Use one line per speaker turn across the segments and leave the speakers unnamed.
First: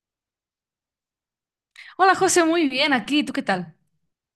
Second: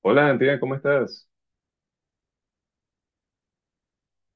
Hola, Antigua, ¿cómo estás?
Hola José, muy bien aquí. ¿Tú qué tal?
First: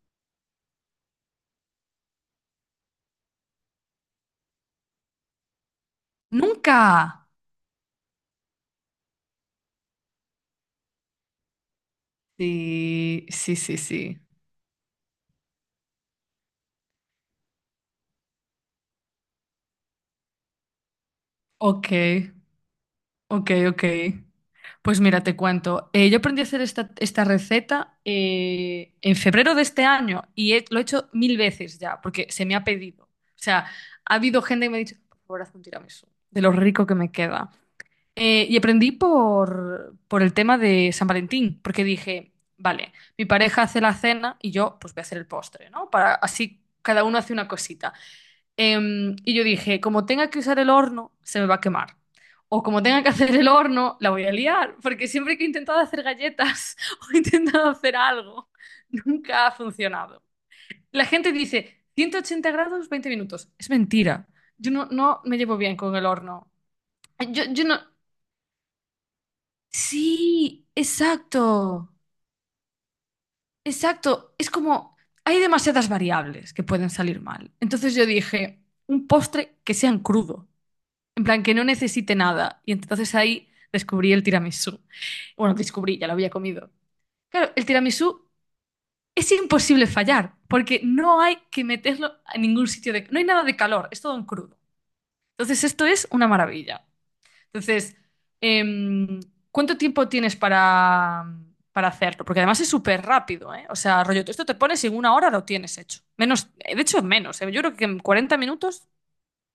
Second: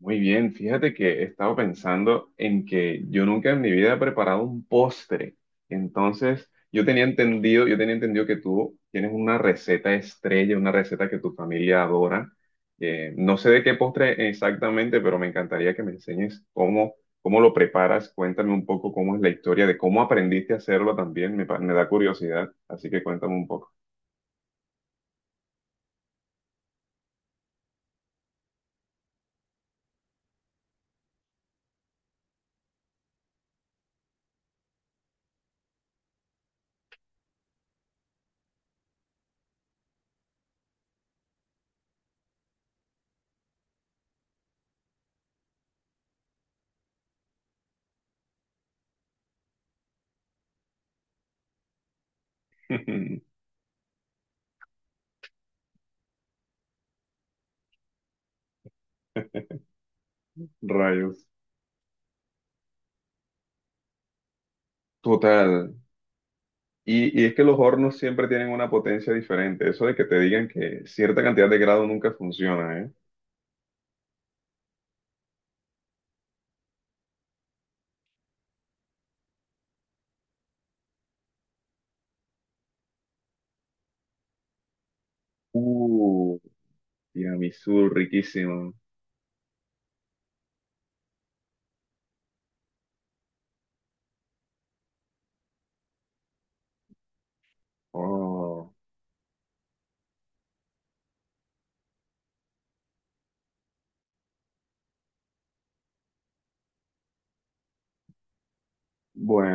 Muy bien, fíjate que he estado pensando en que yo nunca en mi vida he preparado un postre. Entonces,
Nunca.
yo tenía entendido que tú tienes una receta estrella, una receta que tu familia adora.
Sí,
No sé
sí,
de qué
sí, sí.
postre exactamente, pero me encantaría que me enseñes cómo lo preparas. Cuéntame un poco cómo es la historia de cómo aprendiste a hacerlo también. Me da
Ok,
curiosidad, así que cuéntame un
ok,
poco.
ok. Pues mira, te cuento. Yo aprendí a hacer esta receta en febrero de este año y lo he hecho mil veces ya porque se me ha pedido. O sea, ha habido gente que me ha dicho, por favor, haz un tiramisú, de lo rico que me queda. Y aprendí por el tema de San Valentín, porque dije, vale, mi pareja hace la cena y yo pues voy a hacer el postre, ¿no? Para, así cada uno hace una cosita. Y yo dije, como tenga que usar el horno, se me va a quemar. O como tenga que hacer el horno, la voy a liar, porque siempre que he intentado hacer galletas o he intentado hacer algo, nunca ha funcionado. La
Rayos.
gente dice, 180 grados, 20 minutos. Es mentira. Yo no me llevo
Total.
bien con el horno.
Y es que
Yo,
los
yo no.
hornos siempre tienen una potencia diferente. Eso de que te digan
Sí,
que cierta cantidad de grado
exacto,
nunca funciona, ¿eh?
exacto. Es como, hay demasiadas variables que pueden salir mal. Entonces yo dije, un postre que sea en crudo, en plan que no necesite nada. Y entonces ahí descubrí el tiramisú. Bueno, descubrí, ya lo había
Uh,
comido. Claro, el
tiramisú,
tiramisú
riquísimo.
es imposible fallar, porque no hay que meterlo a ningún sitio de. No hay nada de calor, es todo en crudo. Entonces esto es una maravilla. Entonces,
Oh.
em, ¿cuánto tiempo tienes para hacerlo? Porque además es súper rápido, ¿eh? O sea, rollo, esto te pones y en una hora lo tienes hecho. Menos, de hecho, menos, ¿eh? Yo creo que en 40 minutos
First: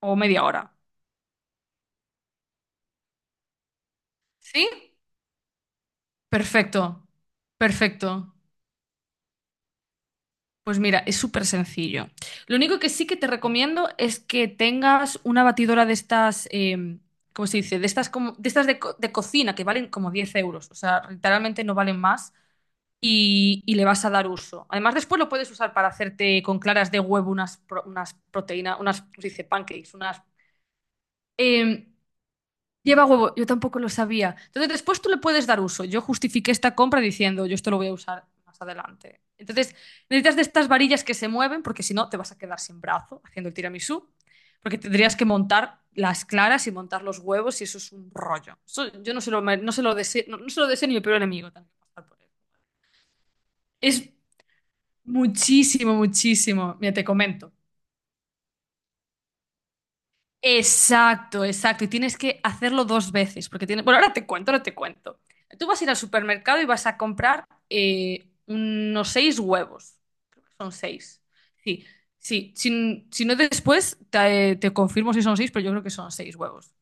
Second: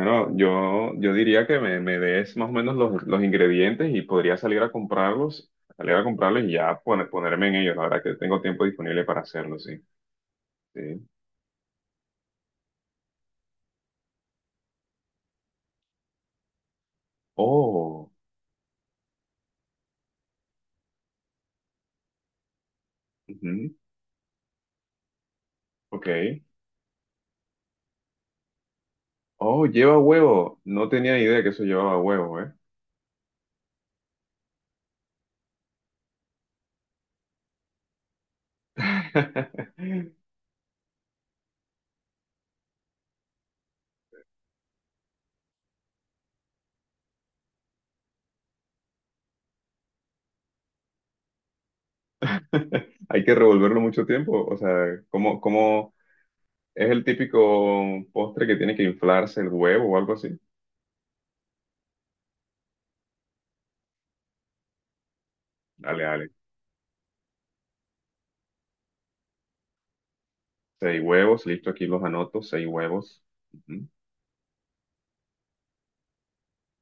o media hora.
yo diría que me des más o menos los ingredientes y podría
¿Sí?
salir a comprarlos y ya
Perfecto,
ponerme en ellos. La verdad
perfecto.
que tengo tiempo disponible para hacerlo, sí.
Pues mira,
Sí.
es súper sencillo. Lo único que sí que te recomiendo es que tengas una batidora de estas, ¿cómo se dice? De estas,
Oh,
como, de, estas de, de cocina que valen como 10 euros. O sea, literalmente no valen más. y,
ujú,
y le vas a dar uso. Además, después lo puedes usar para
ok.
hacerte con claras de huevo unas, unas proteínas, unas, ¿cómo se dice?
Oh,
Pancakes,
lleva
unas.
huevo. No tenía idea que eso
Eh,
llevaba huevo, ¿eh?
lleva huevo, yo tampoco lo sabía. Entonces, después tú le puedes dar uso. Yo justifiqué esta compra diciendo, yo esto lo voy a usar más adelante. Entonces, necesitas de estas varillas que se mueven, porque si no, te vas a quedar sin brazo haciendo el tiramisú, porque tendrías que montar las claras y montar los huevos y eso es un rollo. Eso yo no, no se lo deseo ni mi peor enemigo. Tengo pasar por él.
Hay que revolverlo
Es
mucho tiempo. O sea,
Muchísimo,
¿cómo
muchísimo.
es
Mira,
el
te comento.
típico postre que tiene que inflarse el huevo o algo así?
Exacto, exacto. Y tienes que hacerlo dos veces, porque tiene. Bueno, ahora te cuento, ahora te cuento. Tú vas a ir al
Dale, dale.
supermercado y vas a comprar unos seis huevos. Creo que son
Seis
seis.
huevos, listo,
Sí,
aquí los anoto,
sí.
seis
Si,
huevos.
si no,
Ujú,
después te confirmo si son seis, pero yo creo que son seis huevos.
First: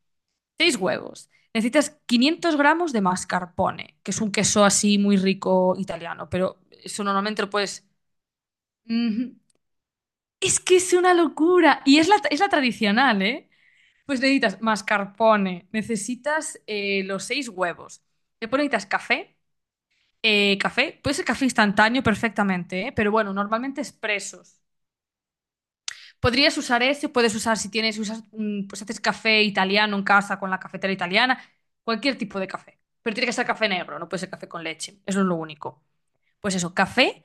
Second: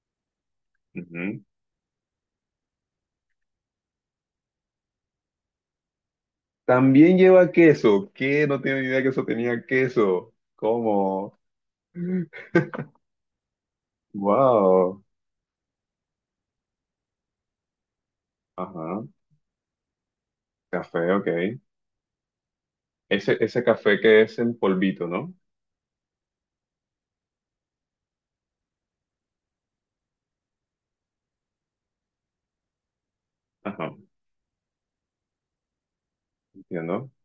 Seis huevos.
ujú.
Necesitas 500 gramos de mascarpone, que es un queso así muy rico italiano, pero eso
También
normalmente lo
lleva
puedes.
queso. ¿Qué? No tenía ni idea que eso
Ujú.
tenía queso.
Es que es una
¿Cómo?
locura. Y es la tradicional, ¿eh? Pues necesitas
Wow.
mascarpone, necesitas los seis huevos. Después necesitas
Ajá.
café. Café,
Café,
puede ser café
ok.
instantáneo perfectamente, ¿eh? Pero bueno,
Ese
normalmente
café que es en
expresos.
polvito, ¿no?
Podrías usar ese, puedes usar si tienes, usas, pues haces café italiano en casa con la cafetera italiana, cualquier tipo de café. Pero tiene que ser café
Ajá,
negro, no puede ser café con leche. Eso es lo único pues eso,
entiendo.
café.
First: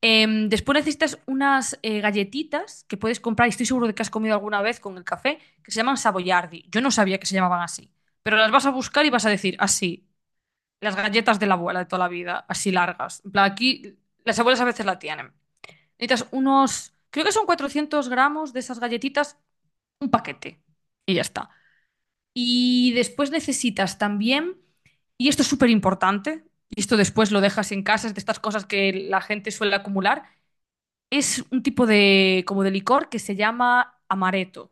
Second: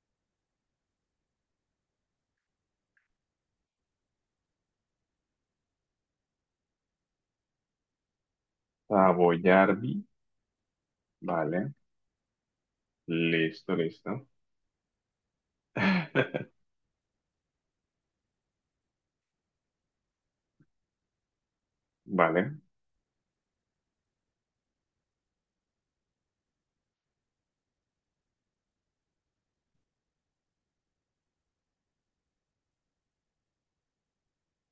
Después necesitas unas galletitas que puedes comprar, y estoy seguro de que has comido alguna vez con el café, que se llaman Savoyardi. Yo no sabía que se llamaban así, pero las vas a buscar y vas a decir
Savoyardi.
así, las galletas de la
Vale.
abuela de toda la vida, así largas. En plan,
Listo,
aquí
listo.
las abuelas a veces la tienen. Necesitas unos, creo que son 400 gramos de esas galletitas, un paquete, y ya está.
Vale.
Y después necesitas también, y esto es súper importante, y esto después lo dejas en casa, es de estas cosas que la gente suele acumular, es un tipo de, como de licor que se llama amaretto.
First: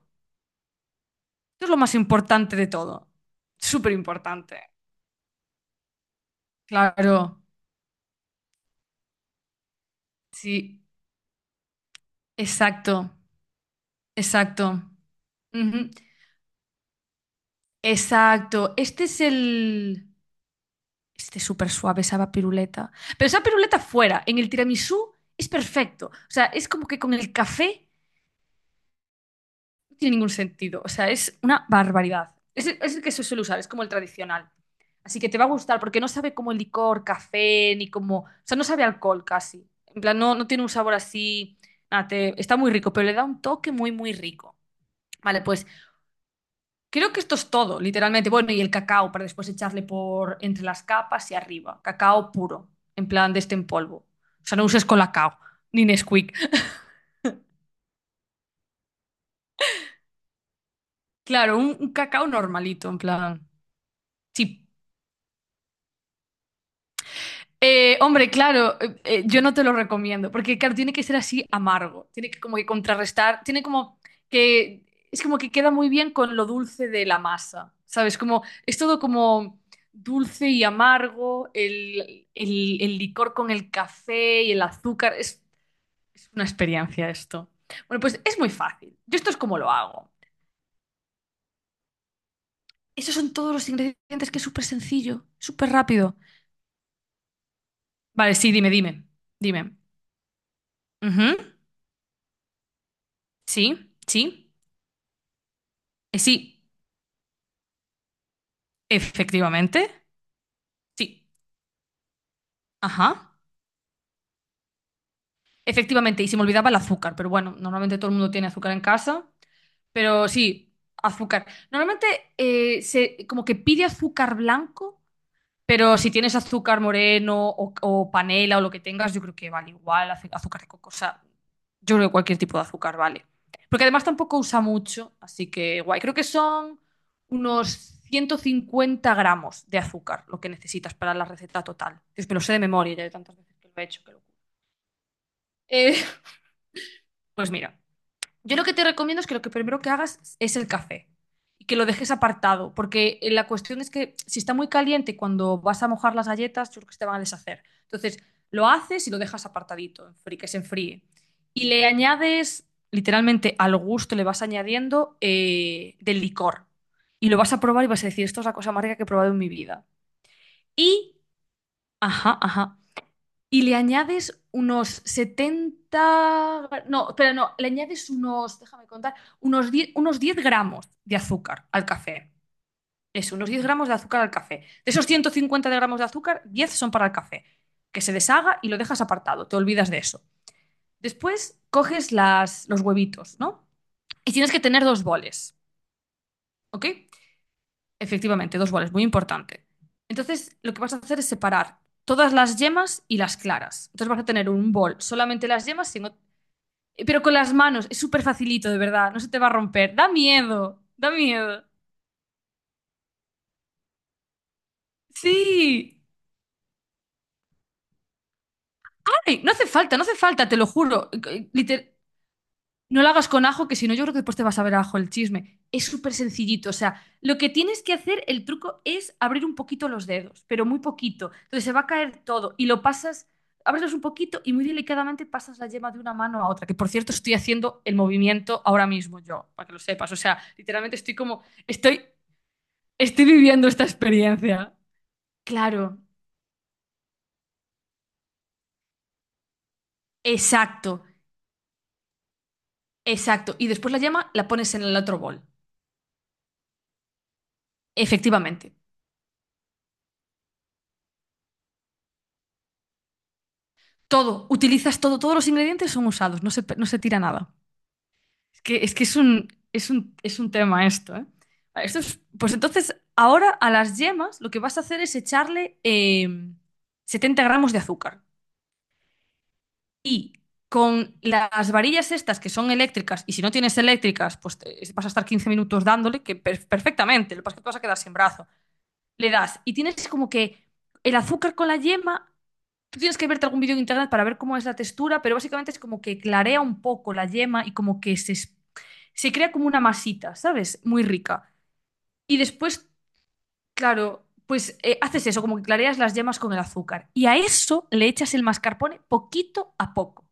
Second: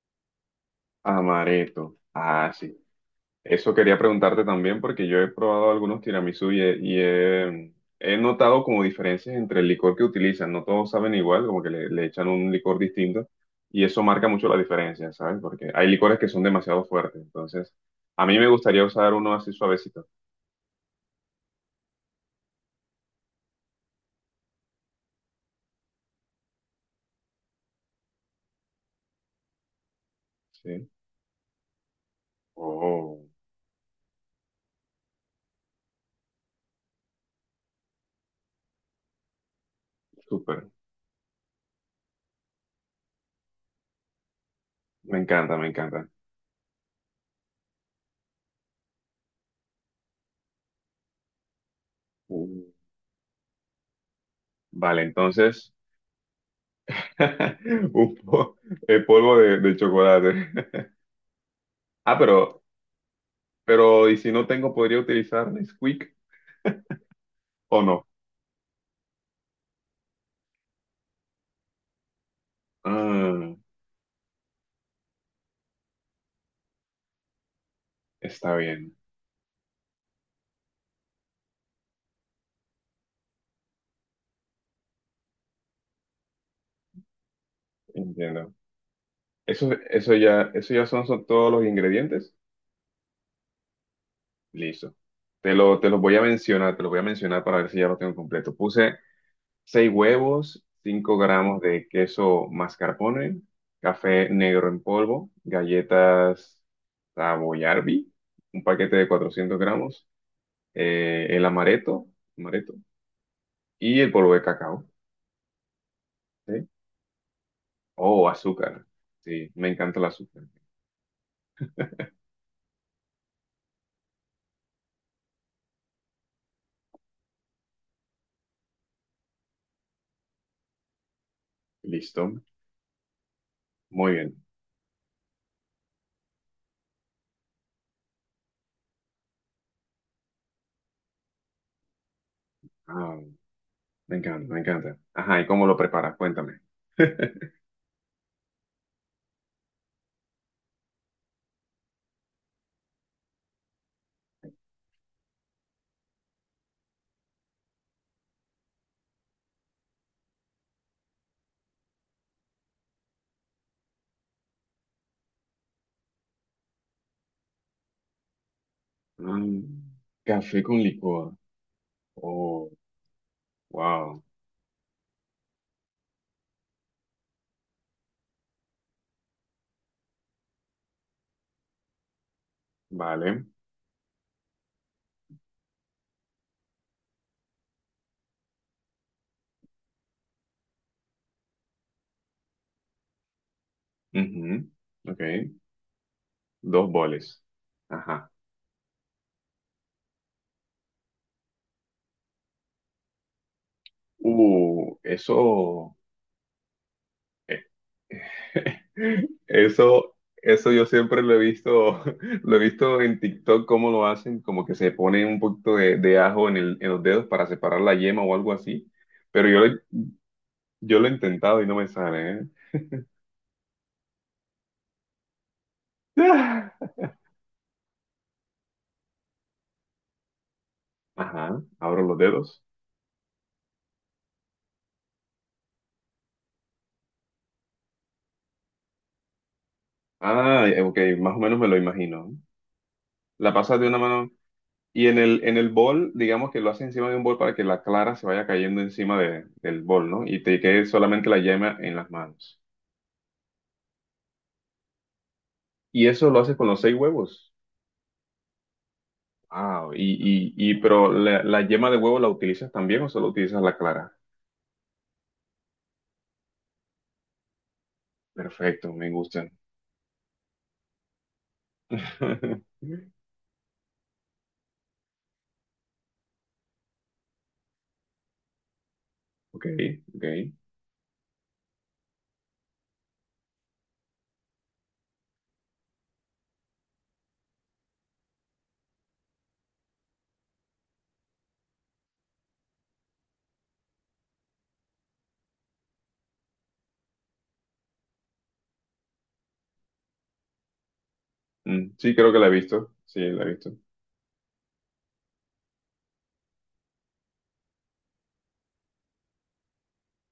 Esto es lo más
Amaretto. Ah,
importante de
sí.
todo.
Eso
Súper
quería preguntarte
importante.
también porque yo he probado algunos tiramisú
Claro,
he notado como diferencias entre el licor que utilizan. No
sí,
todos saben igual, como que le echan un licor
exacto,
distinto y eso marca mucho la
exacto.
diferencia, ¿sabes? Porque hay
Ujú,
licores que son demasiado fuertes. Entonces, a mí me
exacto.
gustaría
Este
usar
es
uno así suavecito.
el. Este es súper suave, esa piruleta. Pero esa piruleta fuera, en el tiramisú, es perfecto. O sea, es como que con el café tiene ningún sentido. O
Sí.
sea, es una barbaridad. Es el que se
Oh,
suele usar, es como el tradicional. Así que te va a gustar porque no sabe como licor, café, ni como. O sea, no sabe a alcohol casi. En plan, no, no tiene
súper.
un sabor así. Nada, está muy rico, pero le da un toque muy, muy rico.
Me
Vale,
encanta,
pues
me encanta.
creo que esto es todo, literalmente. Bueno, y el cacao para después echarle por entre las capas y arriba. Cacao
Uh,
puro, en plan de este en polvo. O sea, no uses
Vale,
colacao,
entonces,
ni Nesquik.
un po- el polvo de chocolate.
Claro, un
Ah,
cacao
pero
normalito, en plan.
Pero, ¿y si
Sí,
no tengo, podría utilizar Nesquik o no?
Hombre, claro, yo no te lo recomiendo, porque claro, tiene que ser así amargo, tiene que como que contrarrestar,
Ah,
tiene como que, es como que queda muy bien con lo dulce de la masa, ¿sabes? Como,
está
es
bien,
todo como dulce y amargo, el licor con el café y el azúcar, es una experiencia esto. Bueno, pues es muy
entiendo.
fácil, yo esto es como lo hago.
Eso ya son, son todos los ingredientes.
Esos son todos los ingredientes que es súper
Listo.
sencillo, súper
Te los
rápido.
voy a mencionar, te los voy a mencionar para ver si ya lo tengo
Vale, sí,
completo.
dime,
Puse
dime, dime.
seis huevos, cinco
Ujú,
gramos de queso mascarpone,
sí,
café
sí.
negro en polvo,
Sí,
galletas Savoyardi, un paquete de 400
efectivamente.
gramos,
Sí,
el amaretto, amaretto
ajá.
y el polvo de cacao.
Efectivamente, y se me
¿Sí?
olvidaba el azúcar, pero bueno, normalmente todo el
Oh,
mundo tiene azúcar en
azúcar.
casa,
Sí, me encanta el
pero
azúcar.
sí, azúcar. Normalmente se como que pide azúcar blanco, pero si tienes azúcar moreno o panela o lo que tengas, yo creo que vale igual, azúcar de coco, o sea, yo creo que cualquier
Listo.
tipo de azúcar vale. Porque además
Muy
tampoco
bien.
usa mucho, así que guay. Creo que son unos 150 gramos de azúcar lo que necesitas para la receta total. Dios, me lo sé de memoria ya de
Ah,
tantas veces que lo he hecho. Qué
me
locura.
encanta, me encanta. Ajá, ¿y cómo lo
Eh,
preparas? Cuéntame.
pues mira, yo lo que te recomiendo es que lo que primero que hagas es el café y que lo dejes apartado, porque la cuestión es que si está muy caliente cuando vas a mojar las galletas, yo creo que se te van a deshacer. Entonces, lo haces y lo dejas apartadito, que se enfríe. Y le añades, literalmente al gusto le vas añadiendo del licor. Y lo vas a probar y vas a decir, esto es la cosa más rica que he probado en mi
Mm,
vida.
café con
Y,
licuado.
ajá,
Oh,
ajá. Y le
wow.
añades unos, 70 gra- no, pero no, le añades unos, déjame contar, unos diez gramos de azúcar al café. Eso,
Vale.
unos 10 gramos de azúcar al café. De esos 150 de gramos de azúcar, 10 son para el café, que se deshaga y lo dejas apartado, te olvidas de eso. Después coges los huevitos, ¿no? Y tienes que
Ujú.
tener dos
Ok.
boles, ¿ok?
Dos boles. Ajá.
Efectivamente, dos boles, muy importante. Entonces, lo que vas a hacer es separar todas las yemas y las claras. Entonces vas a tener un bol solamente las yemas
Eso.
sin. Pero con las manos, es súper facilito, de verdad, no se te va a romper. Da
Eso, eso
miedo,
yo
da
siempre lo he
miedo.
visto, lo he visto en TikTok cómo lo hacen, como que se ponen un poquito
Sí.
de ajo en en los dedos para separar la yema o algo así,
Ay,
pero
no hace falta, no hace falta, te lo
yo lo
juro.
he
Eh, eh,
intentado y no me
liter-
sale, ¿eh?
no lo hagas con ajo, que si no, yo creo que después te vas a ver ajo el chisme. Es súper sencillito, o sea, lo que tienes que hacer, el truco es abrir un poquito los dedos, pero muy poquito.
Ajá,
Entonces se va a
abro los
caer todo
dedos.
y lo pasas, abres un poquito y muy delicadamente pasas la yema de una mano a otra, que por cierto estoy haciendo el movimiento ahora mismo yo, para que lo sepas. O sea,
Ah,
literalmente
ok,
estoy
más o
como,
menos me lo
estoy
imagino.
Estoy
La
viviendo
pasas
esta
de una mano
experiencia.
y en en el
Claro,
bol, digamos que lo haces encima de un bol para que la clara se vaya cayendo encima del bol, ¿no? Y te quede
exacto,
solamente la yema en las manos.
exacto. Y después la yema la pones en el otro bol.
Y eso lo haces con los seis huevos.
Efectivamente.
Ah, pero la yema de huevo la utilizas también o solo utilizas la clara?
Todo, utilizas todo, todos los ingredientes son usados, no se tira nada. Es que
Perfecto,
es, que
me
es un,
gustan.
es un, es un tema esto, ¿eh? Vale, pues entonces, ahora a las yemas lo que vas a hacer es echarle 70 gramos de azúcar.
Ok, ok.
Y con las varillas estas que son eléctricas, y si no tienes eléctricas, pues vas a estar 15 minutos dándole, que perfectamente, lo que pasa es que te vas a quedar sin brazo. Le das y tienes como que el azúcar con la yema, tú tienes que verte algún vídeo en internet para ver cómo es la textura, pero básicamente es como que clarea un poco la yema y como que se, se crea como una masita, ¿sabes? Muy rica.
Mm, sí, creo
Y
que la he
después,
visto. Sí, la he visto.
claro, pues haces eso, como que clareas las yemas con el azúcar. Y a eso le echas el mascarpone poquito a poco.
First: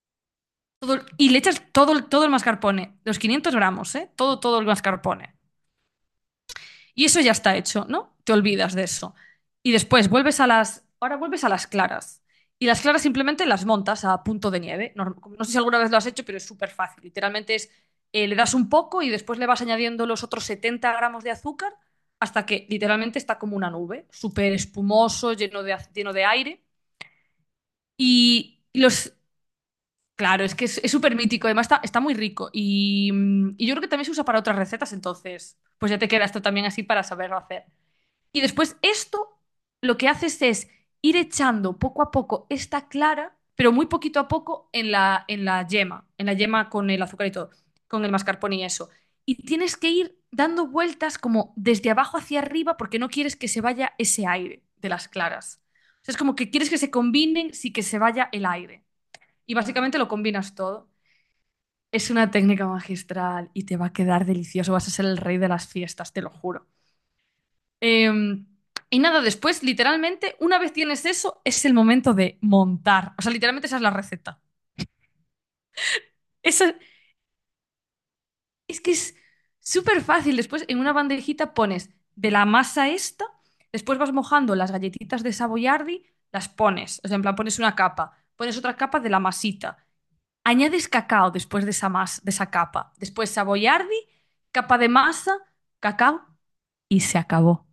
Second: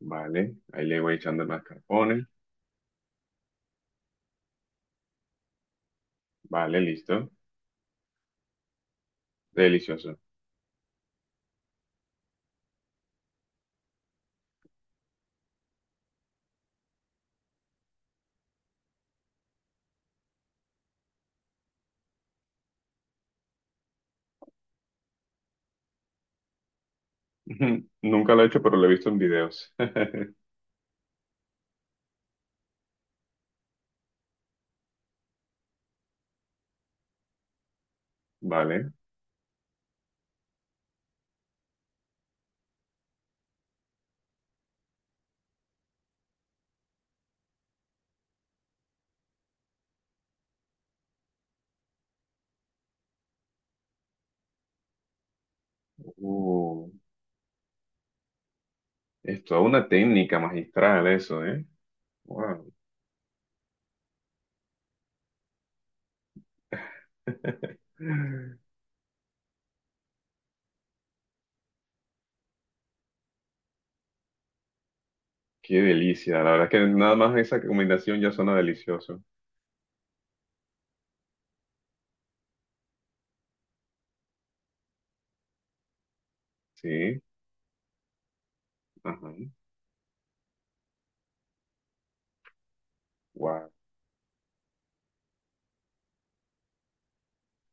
Vale, ahí le
todo-
voy
y le
echando
echas todo, todo
mascarpone.
el mascarpone, los 500 gramos, ¿eh? Todo, todo el mascarpone.
Vale,
Y eso
listo.
ya está hecho, ¿no? Te olvidas de eso. Y después
Delicioso.
ahora vuelves a las claras. Y las claras simplemente las montas a punto de nieve. No, no sé si alguna vez lo has hecho, pero es súper fácil. Literalmente es, le das un poco y después le vas añadiendo los otros 70 gramos de azúcar hasta que literalmente está como una nube, súper espumoso, lleno de aire.
Nunca lo he
Y
hecho, pero lo he visto
los,
en videos.
Claro, es que es súper mítico, además está muy rico y yo creo que también se usa para otras recetas, entonces pues ya te queda esto también así para saberlo hacer. Y después
Vale.
esto lo que haces es ir echando poco a poco esta clara, pero muy poquito a poco en la yema, en la yema con el azúcar y todo, con el mascarpone y eso. Y tienes que ir dando vueltas como desde abajo hacia arriba porque no quieres que se vaya ese aire de las claras. O sea, es como que quieres que
Uh,
se combinen sin que se vaya el aire.
es
Y
toda una
básicamente lo
técnica
combinas todo.
magistral eso, ¿eh?
Es una técnica
Wow.
magistral y te va a quedar delicioso. Vas a ser el rey de las fiestas, te lo juro. Eh, y nada, después, literalmente, una vez tienes eso, es el momento de montar. O sea, literalmente esa es la receta.
Qué delicia. La verdad es
Esa-
que nada más esa combinación ya suena
es que es
delicioso.
súper fácil. Después, en una bandejita pones de la masa esta, después vas mojando las galletitas de Savoyardi, las pones. O sea,
Sí.
en plan, pones una capa, pones otra capa de la
Ajá.
masita. Añades cacao después de esa masa, de esa capa. Después saboyardi, capa de masa, cacao y se acabó.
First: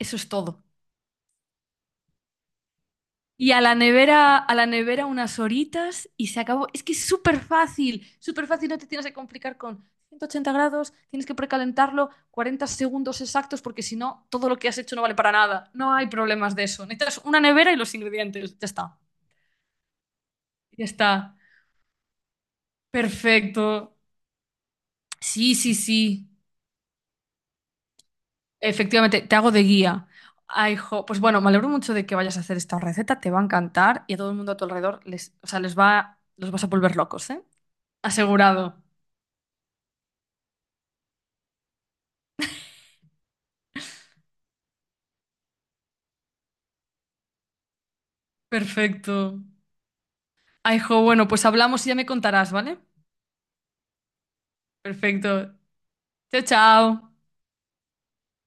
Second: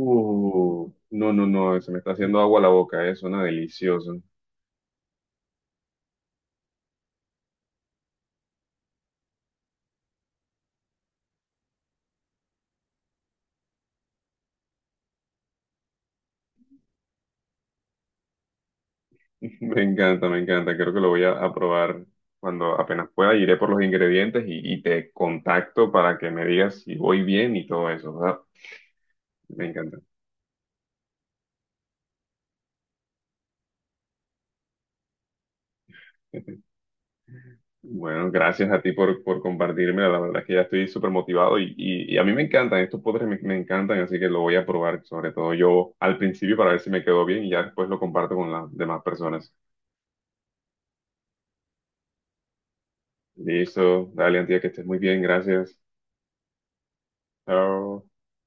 Eso es todo.
No, no, no, se me está haciendo agua la boca, suena
Y
delicioso.
a la nevera unas horitas y se acabó. Es que es súper fácil, no te tienes que complicar con 180 grados, tienes que precalentarlo 40 segundos exactos porque si no, todo lo que has hecho no vale para nada. No hay problemas de eso. Necesitas una nevera y los ingredientes. Ya está.
Me encanta,
Ya
creo que
está.
a probar cuando apenas pueda, iré
Perfecto.
por los ingredientes y te
Sí, sí,
contacto para que
sí.
me digas si voy bien y todo eso, ¿verdad?
Efectivamente, te hago de
Me encanta.
guía. Ay, jo, pues bueno, me alegro mucho de que vayas a hacer esta receta, te va a encantar y a todo el mundo a tu alrededor les, o sea, les va, los vas a volver locos, ¿eh?
Bueno, gracias
Asegurado.
a ti por compartirme, la verdad es que ya estoy súper motivado y a mí me encantan, estos postres me encantan, así que lo voy a probar, sobre todo yo al principio para ver si me quedó bien y ya después lo comparto con las demás
Perfecto.
personas.
Ay, jo, bueno, pues hablamos y ya me contarás, ¿vale?
Listo, dale, Antía, que estés muy bien,
Perfecto.
gracias.
Chao, chao.
Chao.